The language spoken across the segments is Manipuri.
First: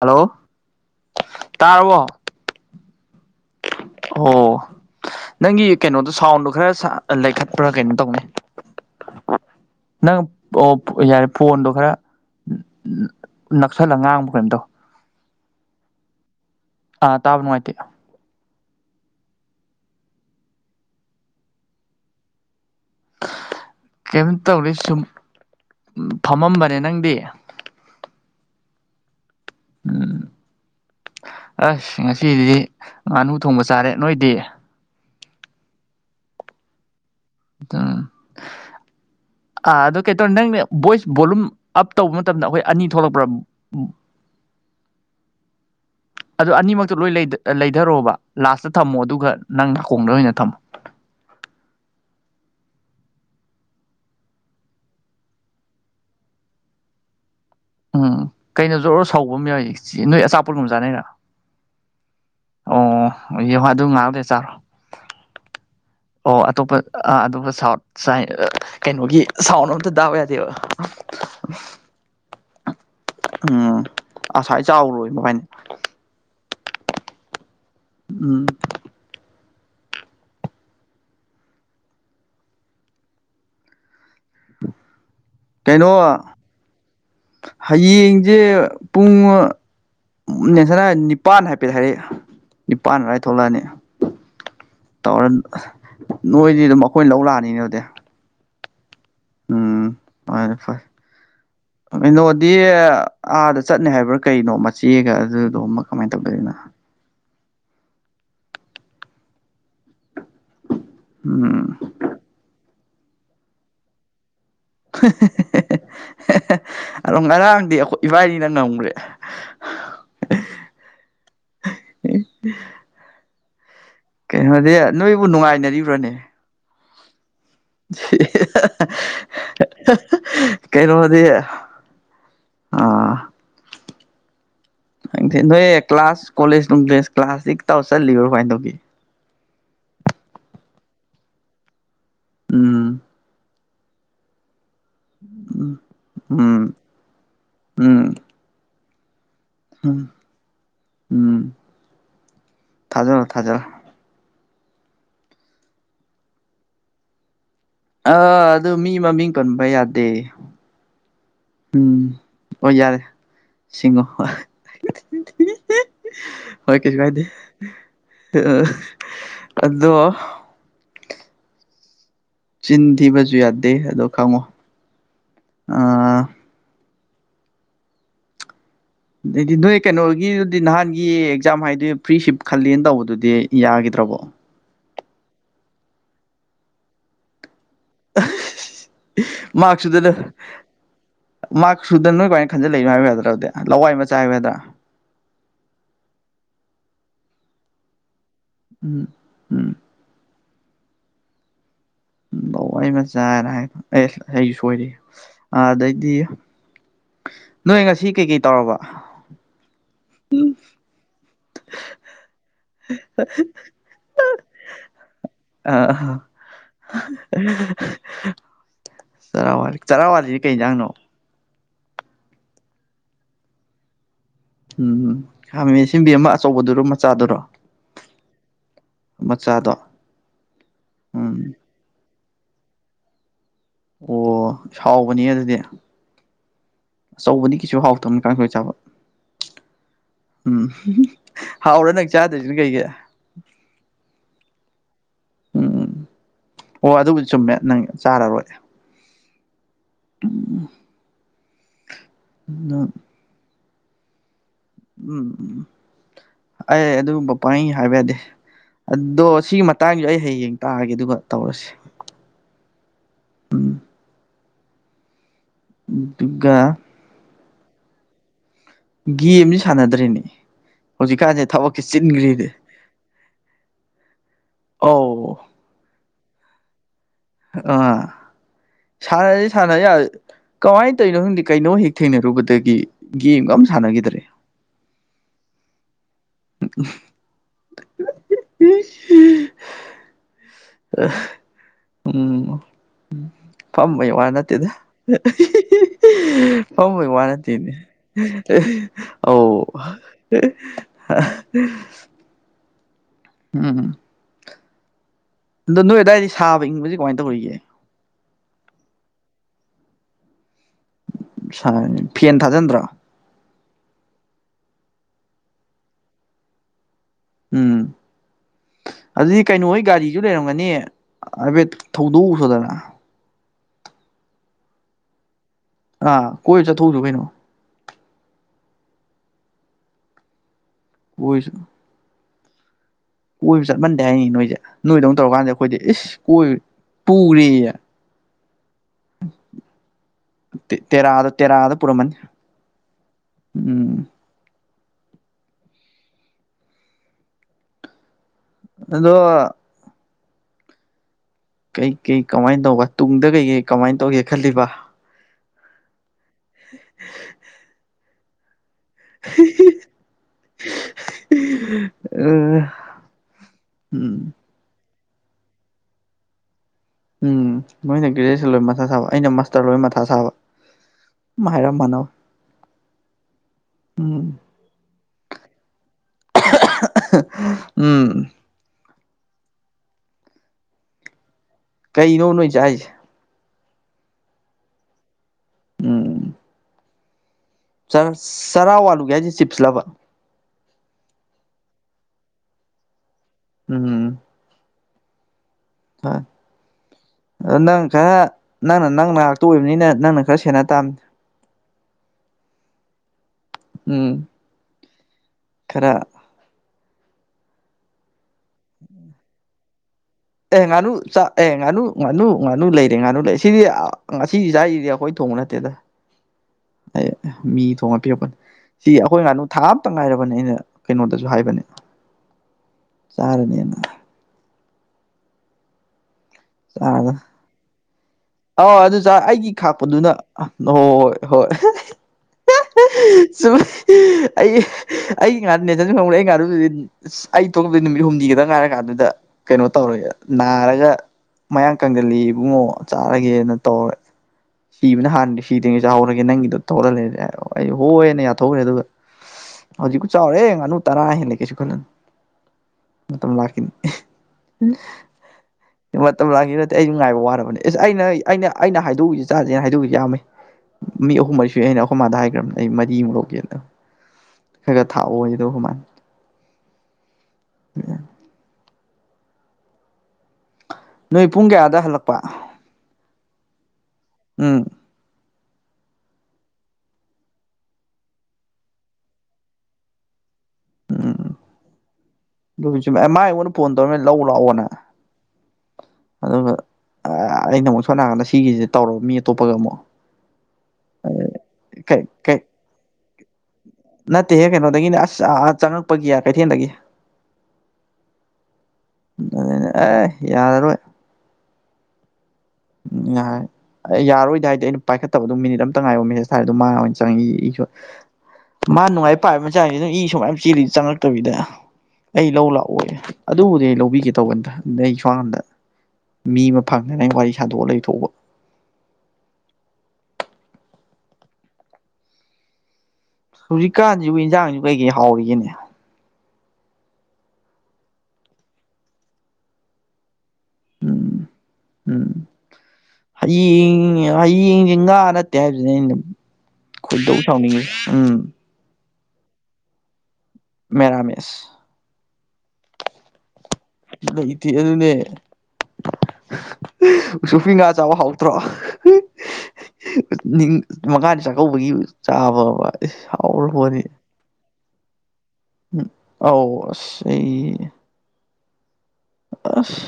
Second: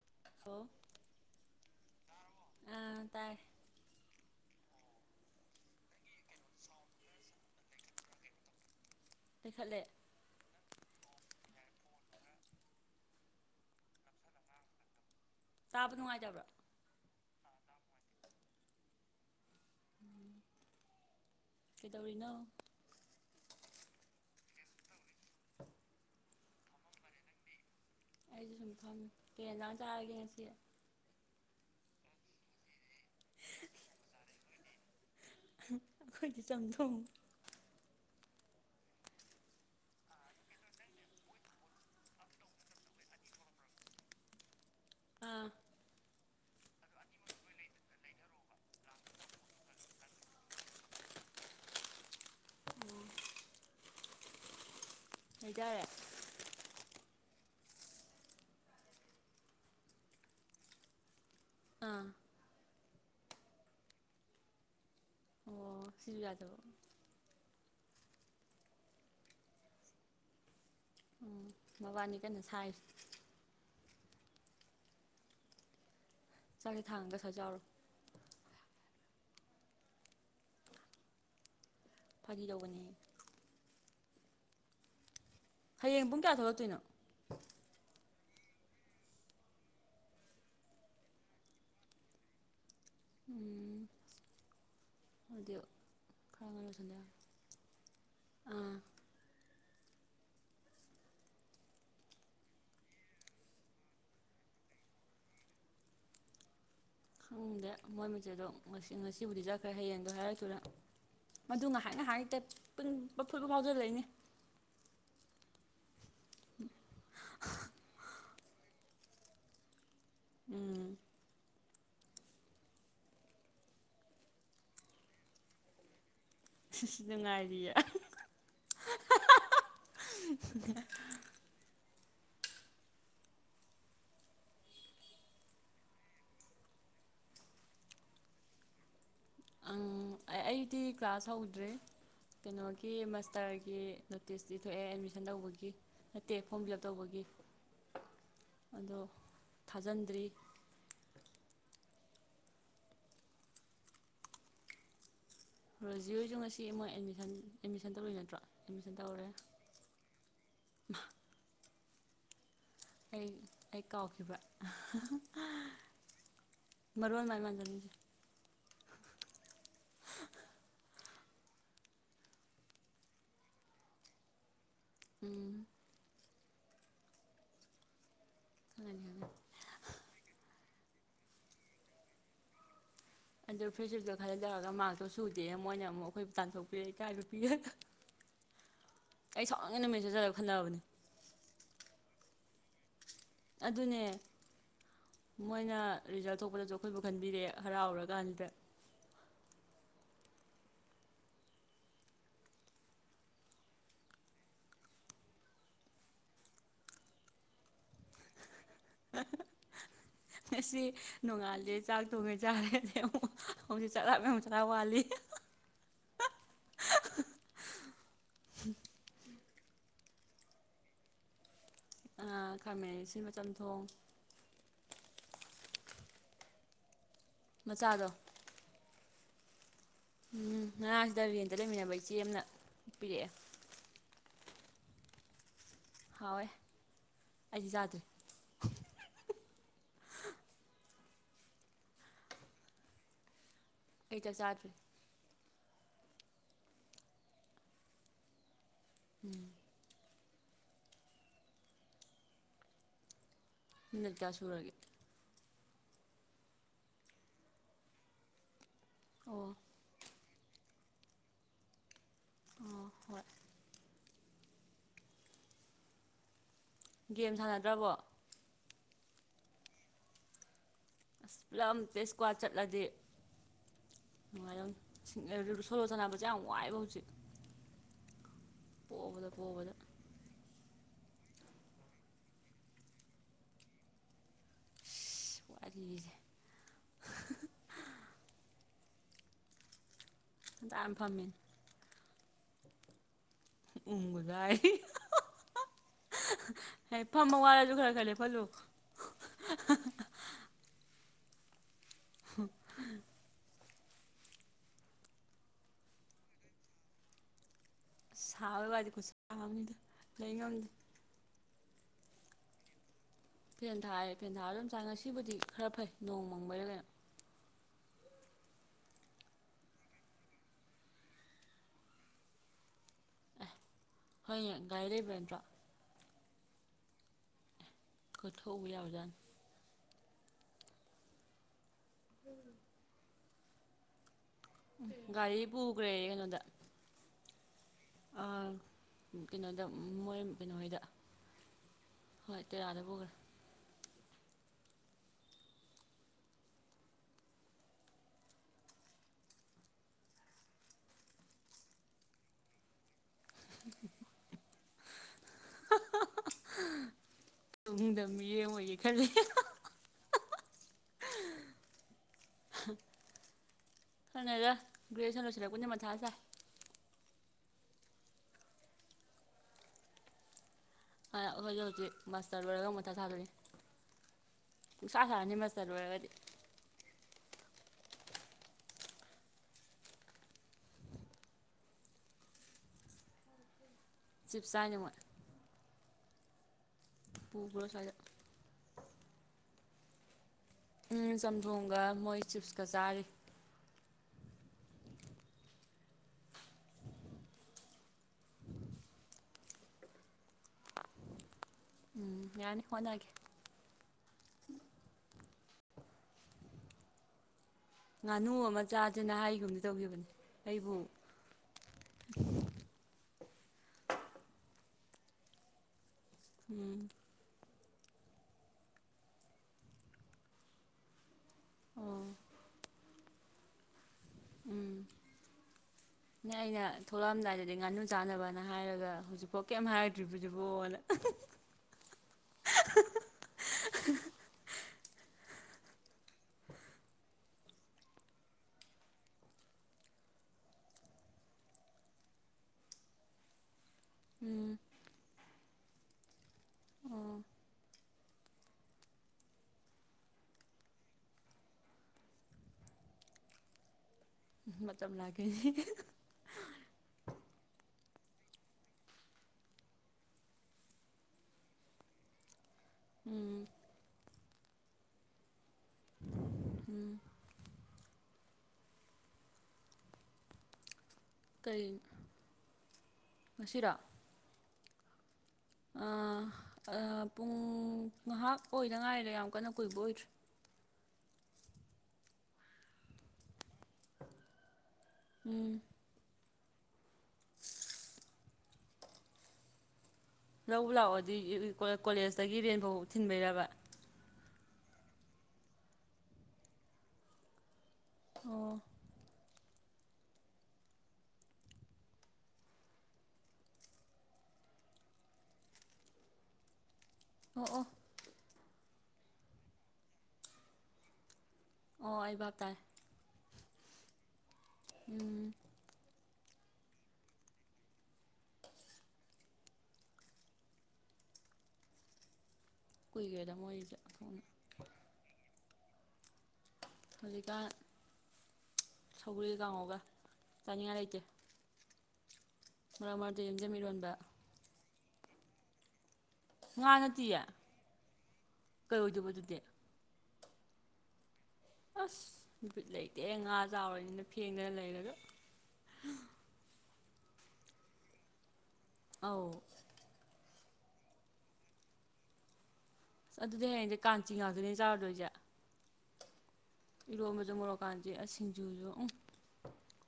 ꯍꯜꯂꯣ ꯇꯥꯔꯕꯣ ꯑꯥ ꯇꯥꯏ ꯑꯣ ꯅꯪꯒꯤ ꯀꯩꯅꯣꯗꯣ ꯁꯥꯎꯟꯗꯣ ꯈꯔ ꯁꯥ ꯂꯩꯈꯠ ꯄ꯭ꯔꯥ ꯀꯩꯅꯣ ꯇꯧꯅꯦ ꯂꯩꯈꯠꯂꯦ ꯅꯪ ꯑꯣ ꯌꯥꯔꯦ ꯐꯣꯟꯗꯣ ꯈꯔ [unintelligible] ꯅꯛꯁꯜꯂꯥ ꯉꯥꯡꯕ ꯀꯩꯅꯣꯝꯇꯧ ꯇꯥꯕ ꯅꯨꯡꯉꯥꯏꯇꯕ꯭ꯔꯥ ꯑꯥ ꯇꯥꯕ ꯅꯨꯡꯉꯥꯏꯇꯦ [unintelligible] ꯀꯩꯗꯧꯔꯤꯅꯣ ꯀꯩꯝ ꯇꯧꯔꯤ ꯁꯨꯝ ꯎꯝ ꯐꯝꯃꯝꯕꯅꯦ ꯅꯪꯗꯤ ꯑꯩꯁꯨ ꯁꯨꯝ ꯐꯝꯃꯤ ꯀꯦ ꯏꯟꯖꯥꯡ ꯆꯔꯒꯦ ꯎꯝ ꯉꯁꯤ ꯑꯁ ꯉꯁꯤꯗꯤ ꯉꯥꯅꯨ ꯊꯣꯡꯕ ꯆꯥꯔꯦ ꯅꯣꯏꯗꯤ [unintelligible] ꯑꯈꯣꯏꯗꯤ ꯆꯝꯊꯣꯡ [unintelligible] ꯑꯥ ꯑꯗꯣ [unintelligible] ꯅꯪꯅ ꯚꯣꯏꯁ ꯚꯣꯂꯨꯝ ꯑꯞ ꯇꯧꯕ ꯃꯇꯝꯗ ꯑꯈꯣꯏ ꯑꯅꯤ ꯊꯣꯛꯂꯛꯄ꯭ꯔꯥ [unintelligible] [unintelligible] ꯑꯥ ꯑꯗꯣ ꯑꯅꯤꯃꯛꯇꯣ ꯂꯣꯏ ꯂꯩꯙꯥ ꯂꯩꯙꯥꯔꯣꯕ ꯂꯥꯁꯇꯥ ꯊꯝꯃꯣ ꯑꯗꯨꯒ ꯅꯪ ꯅꯥꯀꯣꯡꯗ ꯑꯣꯏꯅ ꯊꯝꯃꯣ ꯑꯣ ꯂꯩꯗꯥꯔꯦ ꯎꯝ ꯀꯩꯅꯣ ꯖꯣꯔ ꯁꯧꯕ ꯑꯃ ꯌꯥꯎꯔꯤꯁꯦ ꯅꯣꯏ ꯑꯆꯥꯄꯣꯠꯒꯨꯝꯕ ꯆꯥꯅꯩꯔꯥ ꯑꯥ ꯑꯣ ꯌꯦꯡꯉꯣ ꯑꯗꯨ ꯉꯥꯛ ꯂꯩꯔꯥ ꯆꯥꯔꯣ ꯑꯣ ꯁꯤꯁꯨ ꯑꯣ ꯌꯥꯗꯕ ꯑꯇꯣꯞꯄ ꯑꯥ ꯑꯇꯣꯞꯄ ꯀꯩꯆꯣꯒꯤ ꯁꯥꯎꯟ ꯑꯝꯇ ꯇꯥꯕ ꯌꯥꯗꯦꯕ ꯎꯝ ꯃꯕꯥꯅꯤ ꯀꯟꯅ ꯁꯥꯏꯔꯤ ꯎꯝ ꯑꯁꯥꯏ ꯆꯥꯎꯔꯣꯎ ꯃꯕꯅꯤ [inaudible] ꯆꯥꯛꯁꯦ ꯊꯥꯡꯉꯒ ꯑꯁꯨꯋꯥꯏ ꯆꯥꯎꯔꯣ ꯎꯝ ꯐꯥꯒꯤ ꯇꯧꯕꯅꯦ ꯀꯩꯅꯣ ꯍꯌꯦꯡ ꯄꯨꯡ ꯀꯌꯥ ꯊꯣꯛꯂꯛꯇꯣꯏꯅꯣ ꯍꯌꯦꯡꯁꯦ ꯄꯨꯡ ꯅꯦꯁꯅ ꯅꯤꯄꯥꯟ ꯍꯥꯏꯐꯦꯠ ꯍꯥꯏꯔꯛꯏ ꯅꯤꯄꯥꯟ ꯑꯗꯨꯋꯥꯢꯗ ꯊꯣꯛꯂꯛꯑꯅꯤ ꯎꯝ [inaudible] ꯇꯧꯔ ꯈꯔ ꯅꯣꯏꯗꯤ ꯉꯟꯅ ꯑꯗꯨꯝ ꯂꯣꯏꯁꯤꯟꯗ ꯌꯥꯔꯦ ꯑꯩꯈꯣꯏꯅ ꯂꯧ ꯂꯥꯛꯑꯅꯤꯅꯦ ꯑꯗꯨꯗꯤ ꯑꯥ ꯎꯝ ꯐꯔꯦ ꯐꯔꯦ [unintelligible] ꯀꯩꯅꯣꯗꯤ ꯑꯥꯗ ꯆꯠꯅꯤ ꯍꯥꯏꯕ꯭ꯔꯥ ꯀꯩꯅꯣ ꯃꯆꯦꯒ ꯑꯗꯨꯗꯣꯃ ꯀꯃꯥꯏꯅ ꯇꯧꯗꯣꯏꯅꯣ ꯈꯪꯗꯦ ꯃꯣꯏ ꯃꯆꯦꯗꯣ ꯉꯁꯤ ꯉꯁꯤꯕꯨꯗꯤ ꯆꯠꯈ꯭ꯔꯦ ꯍꯌꯦꯡꯗꯣ ꯍꯥꯏꯔꯛ ꯁꯨꯔꯦ ꯃꯗꯨ ꯎꯝ ꯉꯥꯏꯍꯥꯛ ꯉꯍꯥꯛꯇ ꯄꯨꯡ ꯐꯨꯠ ꯐꯨꯠ ꯐꯥꯎꯖꯤꯜꯂꯛꯏꯅꯦ ꯑꯗꯣ ꯉꯔꯥꯡꯗꯤ ꯑꯩꯈꯣꯏ ꯏꯕꯥꯅꯤꯅ ꯉꯝꯒꯔꯦ ꯎꯝ ꯀꯩꯅꯣꯗꯤ ꯅꯣꯏꯕꯨ ꯅꯨꯡꯉꯥꯏꯅꯔꯤꯕ꯭ꯔꯣꯅꯦ ꯁꯤ ꯁꯤ ꯅꯨꯡꯉꯥꯏꯔꯤꯌꯦ ꯀꯩꯅꯣ ꯗꯤ ꯑꯥ ꯈꯪꯗꯦ ꯅꯣꯏ ꯀ꯭ꯂꯥꯁ ꯀꯣꯂꯦꯖ ꯅꯨꯡꯗ꯭ꯔꯦ [inaudible] ꯀ꯭ꯂꯥꯁ ꯁꯤ ꯇꯧꯔ ꯆꯠꯂꯤꯕ꯭ꯔꯣ ꯀꯃꯥꯏꯅ ꯇꯧꯒꯦ ꯑꯥꯡ ꯑꯩꯗꯤ ꯀ꯭ꯂꯥꯁ ꯍꯧꯗ꯭ꯔꯦ ꯀꯩꯅꯣꯒꯤ ꯎꯝ ꯃꯥꯁꯇꯔꯒꯤ ꯅꯣꯇꯤꯁꯇꯤ ꯊꯣꯛꯑꯦ ꯑꯦꯠ ꯇꯧꯕꯒꯤ ꯎꯝ ꯅꯠꯇꯦ ꯐꯣꯝ ꯎꯝ ꯐꯤꯜ ꯑꯞ ꯇꯧꯕꯒꯤ ꯑꯗꯣ ꯎꯝ ꯊꯥꯖꯤꯟꯗ꯭ꯔꯤ ꯎꯝ ꯊꯥꯖꯔꯣ ꯊꯥꯖꯔꯣ ꯔꯣꯖꯤ ꯍꯣꯏꯁꯨ ꯉꯁꯤ ꯃꯣꯏ ꯑꯦꯠꯃꯤꯁꯟ ꯑ ꯑꯗꯨ ꯃꯤ ꯃꯃꯤꯡ ꯄꯟꯕ ꯌꯥꯗꯦ ꯎꯝ ꯍꯣꯏ ꯌꯥꯔꯦ ꯑꯩ ꯑꯩ ꯁꯤꯡꯉꯣ ꯀꯥꯎꯈꯤꯕ [inaudible] ꯍꯣꯏ ꯀꯩꯁꯨ ꯀꯥꯏꯗꯦ ꯑꯗꯣ ꯆꯤꯟ ꯊꯤꯕꯁꯨ ꯌꯥꯗꯦ ꯑꯗꯣ ꯈꯪꯉꯣ ꯎꯝ ꯑ ꯈꯪꯉꯅꯤ ꯈꯪꯉꯅꯤ ꯑꯗꯩꯗꯤ ꯅꯣꯏ ꯀꯩꯅꯣꯒꯤꯗꯨꯗꯤ ꯅꯍꯥꯟꯒꯤ ꯑꯦꯛꯖꯥꯝ ꯍꯥꯏꯗꯣꯛ ꯑꯦ ꯐ꯭ꯔꯤ ꯁꯤꯞ ꯈꯜꯂꯦꯅ ꯇꯧꯕ ꯑꯗꯨ ꯐꯔꯤꯁꯤꯞꯇꯣ ꯈꯜꯂꯦꯅ ꯃꯥꯥꯛꯇꯣ ꯁꯨꯗꯦ ꯃꯣꯏꯅ ꯑꯃꯨꯛ ꯑꯩꯈꯣꯏꯕꯨ ꯇꯥꯟꯊꯣꯛꯄꯤꯔꯛꯑꯦ ꯏꯀꯥꯏꯕ ꯄꯤꯔꯦ ꯑꯩ ꯁꯥꯎꯅꯤꯡꯗꯅ ꯅꯨꯃꯥꯠꯇꯨꯗ ꯈꯥꯠꯅꯕꯅꯤ ꯃꯥꯔꯛ ꯁꯨꯗꯅ ꯅꯣꯢ ꯀꯃꯥꯏꯅ ꯈꯟꯖꯤꯜꯂꯛꯢꯅꯣ ꯍꯥꯏ ꯌꯥꯗꯔꯣ ꯂꯋꯥꯏ ꯑꯗꯨꯅꯦ ꯃꯆꯥ ꯍꯥꯏꯌꯨ ꯌꯥꯗ꯭ꯔꯥ ꯃꯣꯏꯅ ꯔꯤꯖꯜ ꯊꯣꯛꯄꯗꯁꯨ ꯑꯩꯈꯣꯏꯕꯨ ꯈꯟꯕꯤꯔꯛꯑꯦ ꯍꯔꯥꯎꯔ ꯀꯥꯟꯁꯤꯗ ꯎꯝ ꯎꯝ ꯂꯋꯥꯏ ꯃꯆꯥꯥꯅ ꯍꯥꯏꯅ ꯑꯦꯁ ꯑꯩ ꯁꯣꯏꯔꯤ ꯑꯗꯩꯗꯤ ꯅꯣꯏ ꯉꯁꯤ ꯀꯩꯀꯩ ꯇꯧꯔꯕ ꯉꯁꯤ ꯅꯣꯡꯉꯥꯂꯦ ꯆꯥꯛ ꯊꯣꯡꯉꯦ ꯆꯥꯔꯦ ꯍꯧꯖꯤꯛ ꯑꯃꯨꯛ ꯆꯥꯛ ꯂꯥꯝꯃꯦ ꯆꯔꯥ ꯋꯥꯜꯂꯤ ꯑꯥ ꯑꯥ [inaudible] ꯆꯔꯥꯋꯥꯜꯂꯤ ꯆꯔꯥꯋꯥꯜꯂꯤꯁꯤ ꯀꯩꯖꯥꯡꯅꯣ ꯑ ꯈꯥꯃꯦꯟ ꯑꯁꯤꯟꯕ ꯆꯝꯊꯣꯡ ꯎꯝ ꯎꯝ ꯈꯥꯃꯦꯟ ꯑꯁꯤꯟꯕꯤ ꯑꯃ ꯑꯆꯧꯕꯗꯨꯔꯣ ꯃꯆꯥꯗꯨꯔꯣ ꯃꯆꯥꯗꯣ ꯃꯆꯥꯗꯣ ꯎꯝ ꯉꯔꯥꯡ ꯁꯤꯗ ꯎꯝ ꯔꯦꯟꯇ ꯂꯩꯃꯤꯟꯅꯕ ꯏꯆꯦ ꯑꯝꯅ ꯄꯤꯔꯛꯑꯦ꯫ ꯑꯣ ꯍꯥꯎꯕꯅꯤꯍꯦ ꯑꯗꯨꯗꯤ ꯍꯥꯎꯋꯦ ꯑꯆꯧꯕꯗꯤ ꯑꯩꯗꯤ ꯀꯩꯁꯨ ꯆꯥꯗ꯭ꯔꯤ ꯍꯥꯎꯇꯝ ꯀꯥꯡꯁ‌ꯣꯏ ꯆꯥꯕ ꯎꯝ ꯍꯥꯎꯔ ꯅꯪ ꯆꯥꯗ꯭ꯔꯤꯁꯤꯅ ꯀꯩꯒꯤ ꯑꯩ ꯆꯥꯛ ꯆꯥꯗ꯭ꯔꯤ ꯎꯝ ꯑꯣ ꯑꯗꯨꯕꯨꯗꯤ ꯆꯨꯝꯃꯦ ꯅꯪ ꯆꯥꯔꯔꯣꯏ ꯎꯝ [unintelligible] [unintelligible] ꯃꯤꯅꯠ ꯀꯌꯥ ꯁꯨꯔꯒꯦ ꯎꯝ ꯑꯩ ꯑꯗꯨꯒꯨꯝꯕ ꯄꯪꯍꯥꯏ ꯍꯥꯏꯕ ꯌꯥꯗꯦ꯫ ꯑꯗꯣ ꯑꯣ ꯁꯤꯒꯤ ꯃꯇꯥꯡꯁꯨ ꯑꯩ ꯍꯌꯦꯡ ꯇꯥꯑꯒꯦ ꯑꯗꯨꯒ ꯇꯧꯔꯁꯤ ꯑꯣ ꯍꯣꯏ ꯎꯝ ꯗꯨꯒꯥ ꯒꯦꯝ ꯁꯥꯟꯅꯗ꯭ꯔꯕꯣ ꯒꯦꯝꯗꯤ ꯁꯥꯟꯅꯗ꯭ꯔꯦꯅꯦ ꯑꯁ ꯍꯧꯖꯤꯛꯀꯥꯟꯁꯦ ꯄꯨꯂꯞ ꯊꯕꯛꯁꯦ ꯑꯝꯇ ꯏꯁꯀ꯭ꯋꯥꯠ ꯆꯤꯟꯈ꯭ꯔꯦꯅꯦ ꯆꯠꯂꯗꯤ ꯑꯧ ꯅꯨꯡꯉꯥꯏꯗꯧꯅꯤ [unintelligible] ꯁꯣꯂꯣ ꯁꯥꯟꯅꯕꯁꯦ ꯌꯥꯝ ꯋꯥꯏꯕ ꯍꯧꯖꯤꯛ ꯑꯥ ꯄꯣꯕꯗ ꯁꯥꯔꯗꯤ ꯄꯣꯕꯗ ꯁꯥꯟꯅ ꯌꯥꯏ ꯀꯃꯥꯏꯟ ꯇꯧꯏꯅꯣ ꯈꯪꯗꯦ ꯀꯩꯅꯣ ꯍꯦꯛ ꯊꯦꯡꯅꯔꯨꯕꯗꯒꯤ ꯒꯦꯝꯒ ꯑꯝ ꯁꯥꯟꯅꯈꯤꯗꯔꯦ꯫ ꯋꯥꯔꯤꯁꯦ [unintelligible] ꯉꯟꯇꯥꯅ ꯐꯝꯃꯤꯅꯤ ꯎꯝ ꯐꯝꯕꯩ ꯋꯥ ꯎꯪꯒꯨꯝꯕ ꯅꯠꯇꯦꯗ ꯍꯥꯏꯔꯤ ꯐꯝꯕꯩ ꯋꯥ ꯐꯝꯕ ꯅꯠꯇꯦꯅꯦ ꯋꯥꯔꯁꯨ ꯈꯔ ꯈꯔ ꯂꯦꯞꯍꯜꯂꯨ ꯑꯧ [unintelligible] [unintelligible] [unintelligible] ꯑꯗꯣ ꯅꯣꯏ ꯑꯗꯥꯏꯗꯤ ꯁꯥꯕ ꯏꯪꯕꯁꯤ ꯀꯃꯥꯏꯟ ꯇꯧꯔꯤꯒꯦ ꯁꯥꯕꯩ ꯋꯥꯗꯤ ꯈꯨꯠꯁꯥꯕꯅꯤꯗ ꯂꯩ ꯉꯝꯗꯦ ꯁꯥꯔꯅꯤ ꯐꯦꯟ ꯊꯥꯖꯟꯗ꯭ꯔꯣ ꯐꯦꯟ ꯊꯥꯏ ꯐꯦꯟ ꯊꯥꯔꯁꯨꯝ ꯁꯥꯏ ꯉꯁꯤꯕꯨꯗꯤ ꯈꯔ ꯐꯩ ꯅꯣꯡ ꯃꯪꯕꯩꯔ ꯀꯩꯅꯣ꯫ ꯎꯝ ꯑꯗꯨꯗꯤ ꯀꯩꯅꯣ ꯍꯣꯏ ꯒꯥꯔꯤꯁꯨ ꯂꯩꯔꯝꯒꯅꯤ ꯍꯥꯏꯐꯦꯠ ꯊꯧꯗꯣꯛꯎ ꯁꯣꯗꯅ ꯀꯩꯅꯣ ꯑꯦ ꯍꯣꯏꯅꯦ ꯒꯥꯔꯤ ꯂꯩꯕ ꯅꯠꯇ꯭ꯔꯣ ꯑꯥ ꯀꯣꯏꯕ ꯆꯠꯊꯣꯛꯎꯁ‌ꯣ ꯀꯩꯅꯣ ꯀꯣꯏꯊꯣꯛꯎ ꯌꯥꯕꯖꯥꯟ ꯍꯣꯏꯁꯨ ꯎꯝ [unintelligible] ꯀꯣꯏꯕ ꯆꯠꯃꯟꯗꯦ ꯍꯥꯏꯅꯤ ꯅꯣꯏꯁꯦ ꯅꯣꯏꯗꯧꯅ ꯒꯥꯔꯤ ꯇꯧꯔꯀꯥꯟꯗꯤ ꯑꯩꯈꯣꯏꯗꯤ ꯄꯨꯈ꯭ꯔꯦ ꯏꯁ ꯀꯣꯏ ꯄꯨꯔꯤꯌꯦ ꯑ ꯀꯩꯅꯣꯗ ꯃꯣꯏ ꯀꯩꯅꯣ ꯍꯣꯏꯗ ꯇꯦꯔꯥꯗ ꯇꯦꯔꯥꯗ ꯄꯨꯔꯝꯃꯅꯤ ꯍꯣꯏ꯫ ꯇ‌ꯦꯔꯥꯗ ꯄꯨꯈ꯭ꯔꯦ꯫ ꯎꯝ ꯑꯗꯣ ꯀꯩ ꯀꯩ ꯀꯃꯥꯏꯟ ꯇꯧꯕ ꯇꯨꯡꯗ ꯀꯩꯀꯩ ꯀꯃꯥꯏꯟ ꯇꯧꯒꯦ ꯈꯜꯂꯤꯕ [unintelligible] ꯇꯨꯡꯗ ꯃꯤꯔ‌ꯦꯝ ꯑꯣꯏꯒꯦ ꯈꯜꯂꯤ [unintelligible] [unintelligible] ꯈꯪꯗ꯭ꯔꯦꯗ ꯒ꯭ꯔꯦꯖꯨꯏꯁꯟ ꯂꯣꯏꯁꯤꯜꯂꯛꯄꯅꯦ ꯃꯊꯥ ꯁꯥꯏ꯫ ꯎꯝ ꯅꯣꯏꯅ ꯒ꯭ꯔꯦꯖꯨꯑꯦꯁꯟ ꯂꯣꯏ ꯃꯊꯥ ꯁꯥꯕ ꯑꯩꯅ ꯃꯥꯁꯇꯔ ꯂꯣꯏꯔ ꯃꯊꯥ ꯁꯥꯕ꯫ ꯍꯣꯏ ꯑꯩꯈꯣꯏꯖꯨ ꯍꯥꯏꯔꯞ ꯍꯧꯖꯤꯛ ꯃꯥꯟꯅꯕ ꯃꯥꯁꯇꯔ ꯂꯣꯏꯔꯒ ꯃꯊꯥ ꯁꯥꯗꯣꯏꯅꯤ꯫ ꯎꯝ ꯄꯨꯡꯁꯥ ꯁꯥꯅꯤ ꯃꯁꯇꯔ ꯂꯣꯏꯔꯒꯗꯤ [unintelligible] ꯎꯝ ꯀꯩꯅꯣꯕ ꯅꯣꯏ ꯆꯥꯏꯁꯦ ꯆꯤꯞꯁ ꯆꯥꯏꯅꯤ ꯃꯣꯏ ꯎꯝ ꯄꯨꯒ꯭ꯔꯣ ꯑꯁ꯭ꯋꯥꯏꯗ ꯆꯔꯥ ꯋꯥꯂꯨꯒꯦ ꯍꯥꯏꯁꯦ ꯆꯤꯞꯁ ꯂꯕ [unintelligible] ꯆꯝꯊꯣꯡꯒ ꯃꯣꯏ ꯆꯤꯞꯁꯀ ꯆꯥꯔꯤ ꯎꯝ [unintelligible] ꯑꯗꯨ ꯅꯪ ꯈꯔ ꯅꯪꯅ ꯅꯪ ꯅꯅꯥꯛꯇ ꯑꯣꯏꯕꯅꯤꯅ ꯅꯪꯅ ꯈꯔ ꯁꯦꯟꯅ ꯇꯥꯝꯅꯤ ꯎꯝ ꯌꯥꯅꯤ ꯍꯣꯠꯅꯒꯦ ꯎꯝ ꯈꯔ ꯉꯥꯅꯨ ꯑꯃ ꯆꯥꯁꯤꯅ ꯍꯥꯏꯒꯨꯝꯗꯤ ꯇꯧꯈꯤꯕꯅꯤ ꯑꯦ ꯉꯥꯅꯨ ꯆꯥ ꯑꯦ ꯉꯥꯅꯨ ꯉꯥꯅꯨ ꯉꯥꯅꯨ ꯂꯩꯔꯦ ꯉꯥꯅꯨ ꯂꯩꯔꯦ ꯁꯤꯗꯤ ꯉꯁꯤ ꯆꯥꯏꯁꯤꯗꯤ ꯑꯩꯈꯣꯏ ꯊꯣꯡꯕ ꯅꯠꯇꯦꯗ ꯎꯝ ꯑ ꯃꯤ ꯊꯣꯡꯉ ꯄꯤꯔꯛꯄꯅꯤ ꯁꯤ ꯑꯩꯈꯣꯏ ꯉꯥꯅꯨ ꯊꯥ ꯑꯃꯇ ꯉꯥꯏꯔꯕꯅꯦ ꯑꯩꯅ ꯀꯩꯅꯣꯗꯁꯨ ꯍꯥꯏꯕꯅꯦ ꯑꯣ ꯆꯥꯔꯅꯤꯅ ꯎꯝ ꯅꯪ ꯑꯩꯅ ꯆꯥꯔꯒ ꯊꯣꯛꯂꯛꯑꯝꯗꯥꯏꯗꯗꯤ ꯉꯥꯅꯨ ꯆꯥꯅꯕ ꯑꯧ ꯑꯗꯨ ꯆꯥ ꯑꯩꯒꯤ ꯈꯥꯛꯄꯗꯨꯅ ꯍꯣꯏ ꯍꯣꯏ [unintelligible] ꯑꯁ ꯑꯩ [unintelligible] ꯅꯨꯃꯤꯠ ꯍꯨꯝꯅꯤꯈꯇꯪ ꯉꯥꯏꯔ ꯀꯥꯟꯗꯨꯗ ꯀꯩꯅꯣ ꯇꯧꯔꯦ ꯅꯥꯔꯒ ꯃꯌꯥꯡ ꯀꯪꯖꯜꯂꯤ ꯏꯕꯨꯡꯉꯣ ꯆꯥꯔꯒꯦꯅ ꯇꯧꯔꯦ ꯎꯝ ꯁꯤꯕꯅ ꯍꯥꯟꯗꯤ ꯁꯤꯗ꯭ꯉꯩ ꯆꯥꯍꯧꯔꯒꯦ ꯅꯪꯒꯤꯗ ꯇꯧꯔ ꯑꯣ ꯂꯩꯔꯦ ꯍꯥꯏꯕ [unintelligible] ꯌꯥꯊꯣꯛꯎꯔꯦ ꯑꯗꯨꯒ ꯍꯧꯖꯤꯛꯈꯨ ꯆꯥꯎꯔꯦ ꯉꯅꯨ ꯇꯔꯥ ꯍꯦꯜꯂꯦ ꯀꯩꯁꯨ ꯈꯜꯂꯨꯅꯨ ꯃꯇꯝ ꯂꯥꯛꯈꯤꯅꯤ ꯃꯇꯝ ꯂꯥꯛꯈꯤꯅꯤ [unintelligible] ꯃꯇꯝ ꯂꯥꯡꯈꯤꯅꯤ ꯅꯠꯇꯦ ꯑꯩꯁꯨ ꯉꯥꯏꯕ ꯋꯥꯔꯕꯅꯦ ꯑ꯫ꯏꯁ ꯑꯩꯅ ꯑꯩꯅ ꯑꯩꯅ ꯍꯥꯏꯗꯣꯛꯎꯏꯁꯦ ꯆꯥꯖꯤꯅ ꯍꯥꯏꯗꯣꯛꯎꯏꯖꯦ ꯌꯥꯝꯃꯦ ꯃꯤ ꯑꯍꯨꯝ ꯃꯔꯤꯁꯨꯏ ꯑꯩꯅ ꯑꯈꯣꯏ ꯃꯥꯗ ꯍꯥꯏꯈ꯭ꯔꯕꯅꯤ ꯑꯩ ꯃꯔꯤꯃꯨꯛ ꯎꯝ ꯂꯧꯒꯦꯅ ꯈꯔ ꯈꯔ ꯊꯥꯛꯑꯣꯌꯦ ꯑꯗꯨꯒ ꯈꯣꯏ ꯃꯥꯅ ꯎꯝ [unintelligible] ꯅꯣꯏ ꯄꯨꯡ ꯀꯩ ꯀꯌꯥꯗ ꯍꯜꯂꯛꯄ ꯉꯁꯤꯔꯣ ꯎꯝ ꯑ ꯑ ꯄꯨꯡ ꯉꯥꯏꯍꯥꯛ ꯑꯣꯏꯗ ꯉꯥꯏꯔꯤꯗ ꯌꯥꯝ ꯀꯟꯅ ꯀꯨꯏꯕ ꯑꯣꯏꯗ꯭ꯔꯤ ꯎꯝ ꯑꯗꯨꯕꯨꯗꯤ ꯆꯨꯝꯃꯦ ꯃꯥ ꯑꯩꯉꯣꯟꯗ ꯐꯣꯟ ꯇꯧꯔꯛ ꯑꯝꯃꯤ ꯂꯧꯂꯥꯛꯑꯣꯅ ꯎꯝ ꯑꯗꯨꯒ ꯑꯩꯅ ꯑꯃꯨꯛ ꯁꯣꯝꯅꯀꯥꯟꯗ ꯁꯤꯒꯤꯁꯦ ꯇꯧꯔꯕ ꯃꯤ ꯑꯇꯣꯞꯄꯒ ꯑꯃꯨꯛ ꯂꯧꯕ ꯂꯥꯛꯑꯣꯗꯤ ꯀꯩ ꯀꯩ ꯀꯣꯂꯦꯖꯇꯒꯤ ꯔꯦꯟꯐꯥꯎꯕ ꯊꯤꯟꯕꯩꯔꯕ ꯅꯠꯇꯦꯍꯦ ꯀꯩꯅꯣꯗꯒꯤꯅꯤ ꯑꯁ ꯑ ꯆꯪꯉꯛꯄꯒꯤ ꯑꯥ ꯀꯩꯊꯦꯜꯗꯒꯤ ꯑꯣ [unintelligible] ꯑꯦ ꯌꯥꯔꯔꯣꯏ ꯎꯝ ꯅꯍꯥꯟ ꯑꯦ ꯌꯥꯔꯔꯣꯏꯗꯤ ꯍꯥꯏꯗꯦ ꯑꯩꯅ ꯄꯥꯏꯈꯠꯇꯕ ꯑꯗꯨꯝ ꯃꯤꯅꯤꯠ ꯑꯝꯇ ꯉꯥꯏꯌꯣ ꯃꯦꯁꯦꯁ ꯊꯔꯛꯑꯦ ꯑꯗꯣ ꯃꯥꯅ ꯑꯣꯏꯅ ꯑꯣ ꯑꯣ [unintelligible] ꯃꯥ ꯅꯨꯡꯉꯥꯏ ꯄꯥꯝꯕ ꯆꯥꯡꯁꯤꯗ ꯏꯁꯨꯨꯃꯥꯏꯅ ꯆꯦꯜꯂꯤ ꯆꯪꯉꯛꯇꯕꯤꯗ ꯑꯣ ꯑꯩ ꯚꯥꯞ ꯂꯧ ꯇꯥꯔꯦ ꯂꯥꯛꯑꯣꯌꯦ ꯑꯗꯨꯕꯨꯗꯤ ꯑꯩ ꯂꯧꯕꯤꯒꯦ ꯇꯧꯕꯅꯤꯗꯗ ꯑꯩ ꯎꯝ ꯁꯣꯝꯀꯥꯟꯗ ꯃꯤ ꯑꯃ ꯐꯪꯗꯅ ꯑꯩ ꯋꯥꯔꯤ ꯁꯥꯟꯗꯣꯛꯑ ꯂꯩꯊꯣꯛꯎꯕ ꯀꯨꯏꯈ꯭ꯔꯦꯗ ꯃꯣꯏꯁꯦ ꯍꯧꯖꯤꯛꯀꯥꯟꯁꯤꯕꯨ ꯏꯟꯖꯥꯡꯁꯦ ꯀꯩꯀꯩ ꯍꯥꯎꯔꯤꯒꯦꯅꯦ ꯍꯧꯖꯤꯛꯀꯥꯟ ꯁꯧꯒ꯭ꯔꯤꯒ ꯀꯥꯡꯉꯧꯒ ꯆꯥꯅꯤꯡꯉꯥꯏ ꯂꯩꯇꯦ ꯎꯝ ꯎꯝ ꯃꯔꯛ ꯃꯔꯛꯇ ꯌꯦꯝꯗꯦꯝ ꯍꯌꯦꯡ ꯏꯔꯣꯟꯕ ꯍꯌꯦꯡꯁꯦ ꯉꯥ ꯅꯠꯇꯦ ꯍꯥꯏꯕꯁꯤꯅꯦ ꯑꯩꯅ ꯉꯥ ꯅꯠꯇꯤꯌꯦ ꯈꯣꯏꯗꯧ ꯁꯥꯎꯅꯤꯡꯉꯤꯁꯦ ꯎꯝ ꯀꯩ ꯑꯣꯏꯗꯧꯕꯗꯨꯗꯤ ꯃꯦꯔꯥꯃꯦꯁ ꯑꯁ ꯕꯤꯠ ꯂꯩꯇꯦ ꯉꯥ ꯆꯥꯎꯔꯅꯤꯅ ꯐꯦꯡꯗꯅ ꯂꯩꯔꯒ ꯑꯨꯁꫭꯞꯀꯤ ꯉꯥ ꯆꯥꯕ ꯍꯥꯎꯇ꯭ꯔꯣ ꯑꯥꯎ ꯅꯤꯡ ꯃꯉꯥꯅꯤ ꯆꯥꯛꯀꯧꯕꯒꯤ ꯆꯥꯕꯕ ꯏꯁ ꯑꯁ ꯑꯗꯨꯗꯤ ꯍꯌꯦꯡꯁꯦ ꯍꯥꯎꯔꯕꯣꯅꯤ ꯀꯥꯟꯆꯤ ꯉꯥꯛꯇꯅꯦ ꯆꯥꯔꯨꯗꯣꯏꯁꯦ ꯎꯝ ꯑꯧ ꯑꯁ ꯏꯔꯣꯟꯕꯁꯨ ꯑꯩ ꯃꯣꯔꫭꯛ ꯀꯥꯟꯆꯤ ꯑꯁ ꯁꯤꯡꯖꯨꯁꯨ ꯎꯝ ꯑꯁ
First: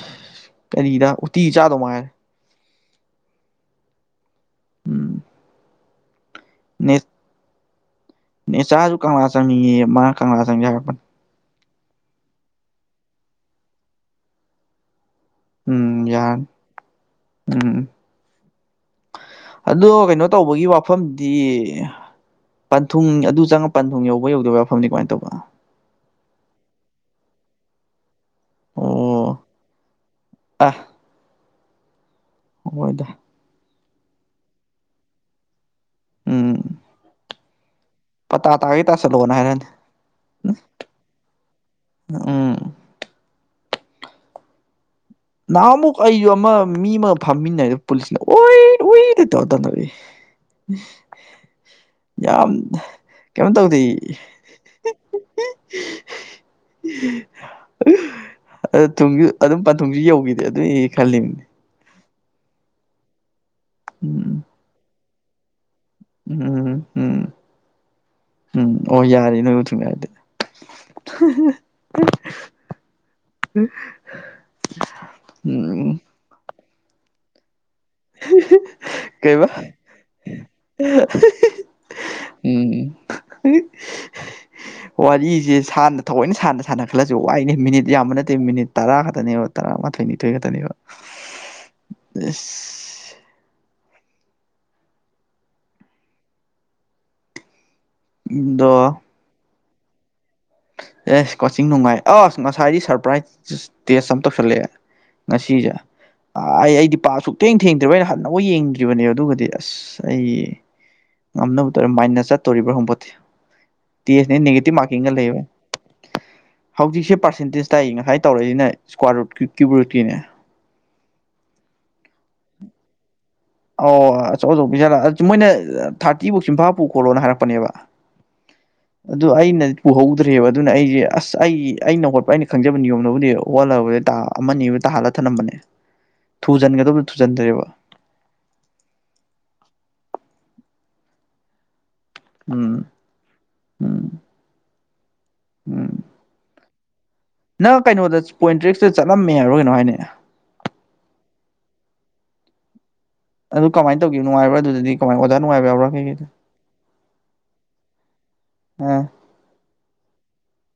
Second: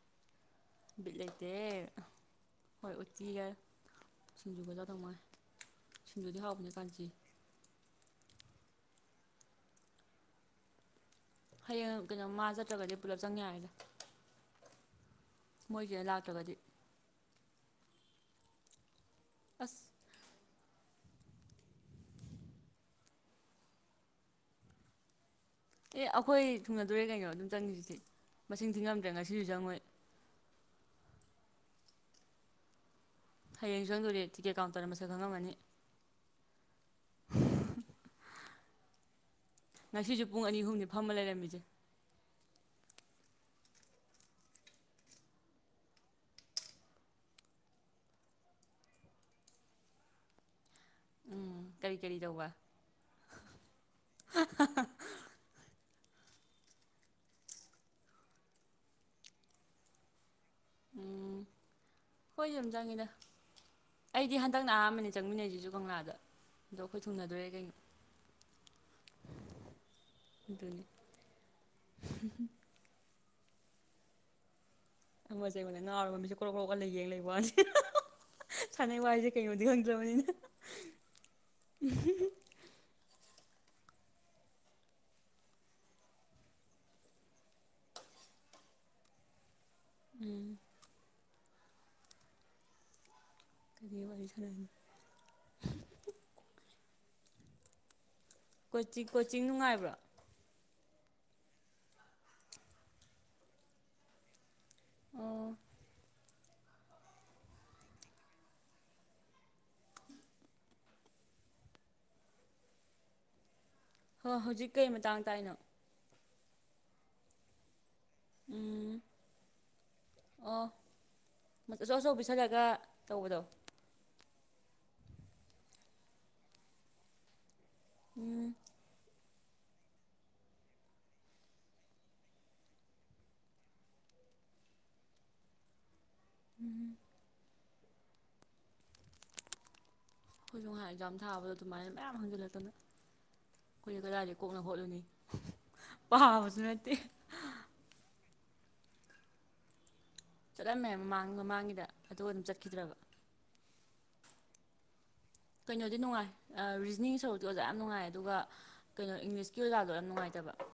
ꯀꯔꯤꯗ ꯕꯤꯠ ꯎꯠꯇꯤ ꯂꯩꯇꯦ ꯆꯥꯗꯧ ꯃꯉꯥꯏꯔꯦ ꯍꯣꯏ ꯎꯠꯇꯤꯒ ꯁꯤꯡꯖꯨꯒ ꯆꯥꯗꯧ ꯎꯝ ꯃꯉꯥꯏꯔꯦ ꯁꯤꯡꯖꯨꯗꯤ ꯍꯥꯎꯕꯅꯦ ꯅꯦ ꯀꯥꯟꯆꯤ ꯅꯦꯆꯥꯁꯨ ꯀꯪꯂꯥ ꯆꯪꯉꯌꯦ ꯃꯥ ꯀꯪꯂꯥ ꯆꯪꯁꯦ ꯍꯥꯏꯔꯛꯄꯅꯦ ꯍꯌꯦꯡ ꯀꯩꯅꯣ ꯃꯥ ꯆꯠꯇ꯭ꯔꯒꯗꯤ ꯄꯨꯂꯞ ꯆꯪ ꯌꯥꯔꯦꯗ ꯃꯣꯏꯁꯤꯅ ꯎꯝ ꯌꯥ꯭ꯔꯅꯤ ꯂꯥꯛꯇ꯭ꯔꯒꯗꯤ ꯎꯝ ꯑꯁ ꯑꯗꯣ ꯀꯩꯅꯣ ꯇꯧꯕꯒꯤ ꯋꯥꯐꯝ ꯃꯐꯝꯗꯤ ꯄꯟꯊꯨꯡ ꯑꯗꯨ ꯆꯪꯉ ꯄꯥꯟꯊꯨꯡ ꯌꯧꯕ ꯌꯧꯗꯥꯕ ꯃꯐꯝꯅꯤ ꯀꯃꯥꯏꯅ ꯇꯧꯕ ꯑꯦ ꯑꯩꯈꯣꯏ ꯊꯨꯡꯅꯗꯣꯔꯦ ꯀꯩꯅꯣ ꯑꯗꯨꯝ ꯆꯪꯉꯤꯁꯤꯗꯤ ꯃꯁꯤꯡ ꯊꯤꯉꯝꯗ꯭ꯔꯦ ꯉꯁꯤꯁꯨ ꯆꯪꯉꯨꯏ ꯑꯥ ꯃꫭꯏꯗ ꯍꯌꯦꯡ ꯆꯪꯗꯨꯔꯤ ꯇꯤꯀꯦꯠ ꯀꯥꯎꯟꯇꯔꯅ ꯃꯁꯥꯛ ꯈꯪꯂꯝꯃꯅꯤ ꯎꯝ꯫ ꯄꯇꯥ ꯇꯥꯒꯦ ꯇꯥꯁꯤꯟꯂꯥꯛꯑꫭꯅ ꯍꯥꯏꯔꯛ ꯑꯅꯤ ꯉꯁꯤꯁꯨ ꯄꯨꯡ ꯑꯅꯤ ꯑꯍꯨꯝꯅꯤ ꯐꯝꯃ ꯂꯩꯔꯝꯃꯤꯁꯦ ꯅꯎꯝ ꯅꯍꯥꯟꯃꯨꯛ ꯑꯩꯁꯨ ꯑꯃ ꯃꯤ ꯑꯃ ꯐꯝꯃꯤꯟꯅꯩ ꯄꯨꯂꯤꯁꯅ ꯎꯏ ꯎꯏ ꯇꯧꯔ ꯇꯥꯟꯊꫭꯔꯛꯏ ꯀꯔꯤ ꯀꯔꯤ ꯇꯧꯕ ꯌꯥꯝ ꯀꯩꯅꯣ ꯇꯧꯗꯦ ꯑꯗꯨ ꯊꯨꯡꯁꯨ ꯑꯗꯨꯝ ꯄꯥꯟ ꯊꯨꯡꯁꯨ ꯌꯧꯈꯤꯗꯦ ꯑꯗꯨꯏ ꯈꯜꯂꯤꯕꯅꯦ ꯈꫭꯏꯁꯨ ꯑꯗꯨꯝ ꯆꯪꯉꯤꯗ ꯎꯝ ꯑꯩꯗꯤ ꯍꯟꯗꯛꯅ ꯑꯍꯥꯟꯕꯅꯦ ꯆꯪꯃꯤꯟꯅꯩꯁꯤꯁꯨ ꯀꯪꯂꯥꯗ ꯎꯝ ꯑꯗꯣ ꯑꯩꯈꫭꯏ ꯎꯝ ꯊꯨꯡꯅꯗꯣꯔꯦ ꯀꯩꯅꯣ ꯎꯝ ꯑꯣ ꯌꯥꯔ ꯅꯣꯏꯕꯨ ꯊꯨꯡꯅꯔꯗꯤ ꯑꯗꯨꯅꯤ [unintelligible] ꯑꯃꯁꯦ ꯑꯩꯉꯣꯟꯗ ꯎꯝ ꯉꯥꯎꯔꯕ ꯃꯤꯠꯁꯦ ꯀ꯭ꯔꯣꯛ ꯀ꯭ꯔꯣꯛ ꯑꫭꯜꯂꯒ ꯌꯦꯡ ꯂꯩꯕ ꯋꯥꯅꯤ ꯁꯥꯟꯅꯩ ꯋꯥꯏꯁꯦ ꯀꯩꯕ ꯀꯩꯅꯣꯗꯤ ꯈꯪ ꯗꯕꯅꯤꯅꯥ ꯎꯝ ꯋꯥꯔꯤꯁꯦ ꯁꯥꯟꯅ ꯊꯑꯣꯏꯅ ꯁꯥꯟꯅ ꯁꯥꯟꯅ ꯈꯜꯂꯁꯨ ꯋꯥꯏꯅꯦ ꯃꯤꯅꯤꯠ ꯌꯥꯝꯕ ꯅꯠꯇꯦ ꯃꯤꯅꯤꯠ ꯇꯔꯥ ꯈꯛꯇꯅꯦꯕ ꯇꯔꯥ ꯃꯥꯊꯣꯏ ꯅꯤꯊꯣꯏ ꯈꯠꯇꯅꯦꯕ [inaudible] ꯏꯁ ꯀꯔꯤ ꯋꯥꯔꯤ ꯁꯅꯥ [unintelligible] ꯑꯗꯣ ꯀꯣꯆ ꯀꯣꯆꯤꯡ ꯅꯨꯡꯉꯥꯏꯕ꯭ꯔꯣ ꯑꯦꯁ ꯀꯣꯆꯤꯡ ꯅꯨꯡꯉꯥꯏ ꯑꯁ ꯉꯁꯥꯏꯗꯤ ꯁꯔꯄ꯭ꯔꯥꯏꯖ ꯇꯦꯁ ꯑꯃ ꯇꯧꯁꯜꯂꯛꯑꯦ ꯉꯁꯤꯁꯦ ꯑ ꯑꯩ ꯑꯩꯗꯤ ꯄꯥ ꯁꯛꯇꯦꯡ ꯊꯦꯡꯗ꯭ꯔꯤꯕ ꯑꯩꯅ ꯍꯟꯅꯧ ꯌꯦꯡꯗ꯭ꯔꯤꯕꯅꯦ ꯑꯗꯨꯒꯗꯤ ꯑꯁ ꯑꯩ ꯉꯝꯅꯕ ꯇꯧꯔꯦ ꯃꯥꯏꯅꯥꯁ ꯆꯠꯇꯣꯔꯤꯕ꯭ꯔꯥ ꯈꯪꯄꯣꯠꯇꯦ ꯇꯦꯁꯅꯦ ꯍꯣꯏ ꯍꯧꯖꯤꯛ ꯅꯦꯒꯦꯇꯤꯞ ꯀꯩ ꯃꯥꯔꯀꯤꯡꯒ ꯃꯇꯥꯡ ꯂꯩꯕꯅꯦ ꯇꯥꯏꯅꯣ ꯍꯧꯖꯤꯛꯁꯦ ꯄꯥꯔꯁꯦꯟꯇꯦꯖ ꯇꯥꯏꯏ ꯉꯁꯥꯏ ꯇꯧꯔꯛꯏꯁꯤꯅ ꯏꯁꯀꯨꯋꯥꯔꯔꯨꯠ ꯀ꯭ꯌꯨꯨꯞꯔꯨꯠꯀꯤꯅꯦ ꯑꯣ ꯑꯆꯧ ꯑꯆꯧꯕ ꯄꯤꯁꯜꯂꯒ ꯇꯧꯕꯗꯣ ꯑꯣ ꯑꯆꯧ ꯑꯆꯧꯕ ꯄꯤꯁꯤꯜꯂꯛ ꯃꯣꯏꯅ ꯊꯥꯔꯇꯤꯐꯧ ꯆꯝꯐꯥ ꯄꯨ ꯈꯣꯠꯂꯣꯅ ꯍꯥꯏꯔꯛꯄꯅꯦꯕ ꯎꯝ꯫ ꯑꯗꯨ ꯑꯩꯅ ꯄꯨꯍꯧꯗ꯭ꯔꯦꯕ ꯑꯗꯨꯅ ꯑꯩꯁꯦ ꯑꯁ ꯑꯩ ꯑꯩꯅ ꯍꯣꯠꯄ ꯑꯩꯅ ꯈꯪꯖꯕ ꯅꯤꯌꯣꯝꯅꯕꯨꯗꯤ ꯍꫭꯠꯂꯝꯃꯦ ꯇ ꯑꯃ ꯑꯅꯤꯕꯨꯗꯤ ꯇꯥꯍꯜꯂ ꯊꯅꯝꯕꯅꯦ [inaudible] ꯊꯨꯖꯟꯒꯗꯕꯗꯨ ꯊꯨꯖꯟꯗ꯭ꯔꯦꯕ ꯑꯩꯈꯣꯏꯁꯨ ꯉꯍꯥꯟ ꯑꯦꯛꯖꯥꯝ ꯊꯥꯕꯗꯣ ꯑꯗꯨꯃꯥꯏꯅ ꯃꯌꯥꯝ ꯍꯨꯟꯖꯤꯜꯂꯛꯇꯅ ꯎꯝ ꯎꯝ ꯑꯩꯈꯣꯏꯗꯤ ꯀꯥꯏꯗꯩ ꯀꯣꯛꯅ ꯍꯣꯠꯂꯨꯅꯤ ꯎꯝ ꯄꯥꯕꯁꯨ ꯅꯠꯇꯦ ꯅꯪ ꯀꯩꯅꯣꯗ ꯄꯣꯏꯟ ꯇꯔꯤꯛꯁꯇ ꯆꯠꯂꯝꯃꯦ ꯍꯥꯏꯕꯔ ꯀꯩꯅꯣꯝ ꯍꯥꯏꯗꯥꯏꯅꯦ ꯆꯠꯂꯝꯃꯦ ꯃꯃꯥꯡ ꯃꯃꯥꯡꯒꯤꯗ ꯑꯗꯨꯒ ꯑꯗꯨꯝ ꯆꯠꯈꯤꯗ꯭ꯔꯕ ꯑꯗꯨ ꯀꯃꯥꯏ ꯇꯧꯒ‌ꯦ ꯉꯥꯏꯕ꯭ꯔ ꯑꯗꯨꯗꯗꯤ ꯀꯃꯥꯏꯅ ꯑꯣꯖꯥ ꯅꯨꯡꯉꯥꯏꯕ ꯌꯥꯎꯕ꯭ꯔꯥ ꯀꯩꯅꯣꯗꯤ ꯀꯩꯀꯩꯗ ꯅꯨꯡꯉꯥꯏ ꯔꯤꯖꯅꯤꯡ ꯁꯔꯨꯛꯇꯤ ꯑꯣꯖꯥ ꯌꯥꯝ ꯅꯨꯡꯉꯥꯏ ꯑꯗꯨꯒ ꯑ ꯀꯩꯅꯣ ꯏꯪꯂꯤꯁ ꯀꯤꯂꯥꯗꯣ ꯌꯥꯝ ꯅꯨꯡꯉꯥꯏꯇꯕ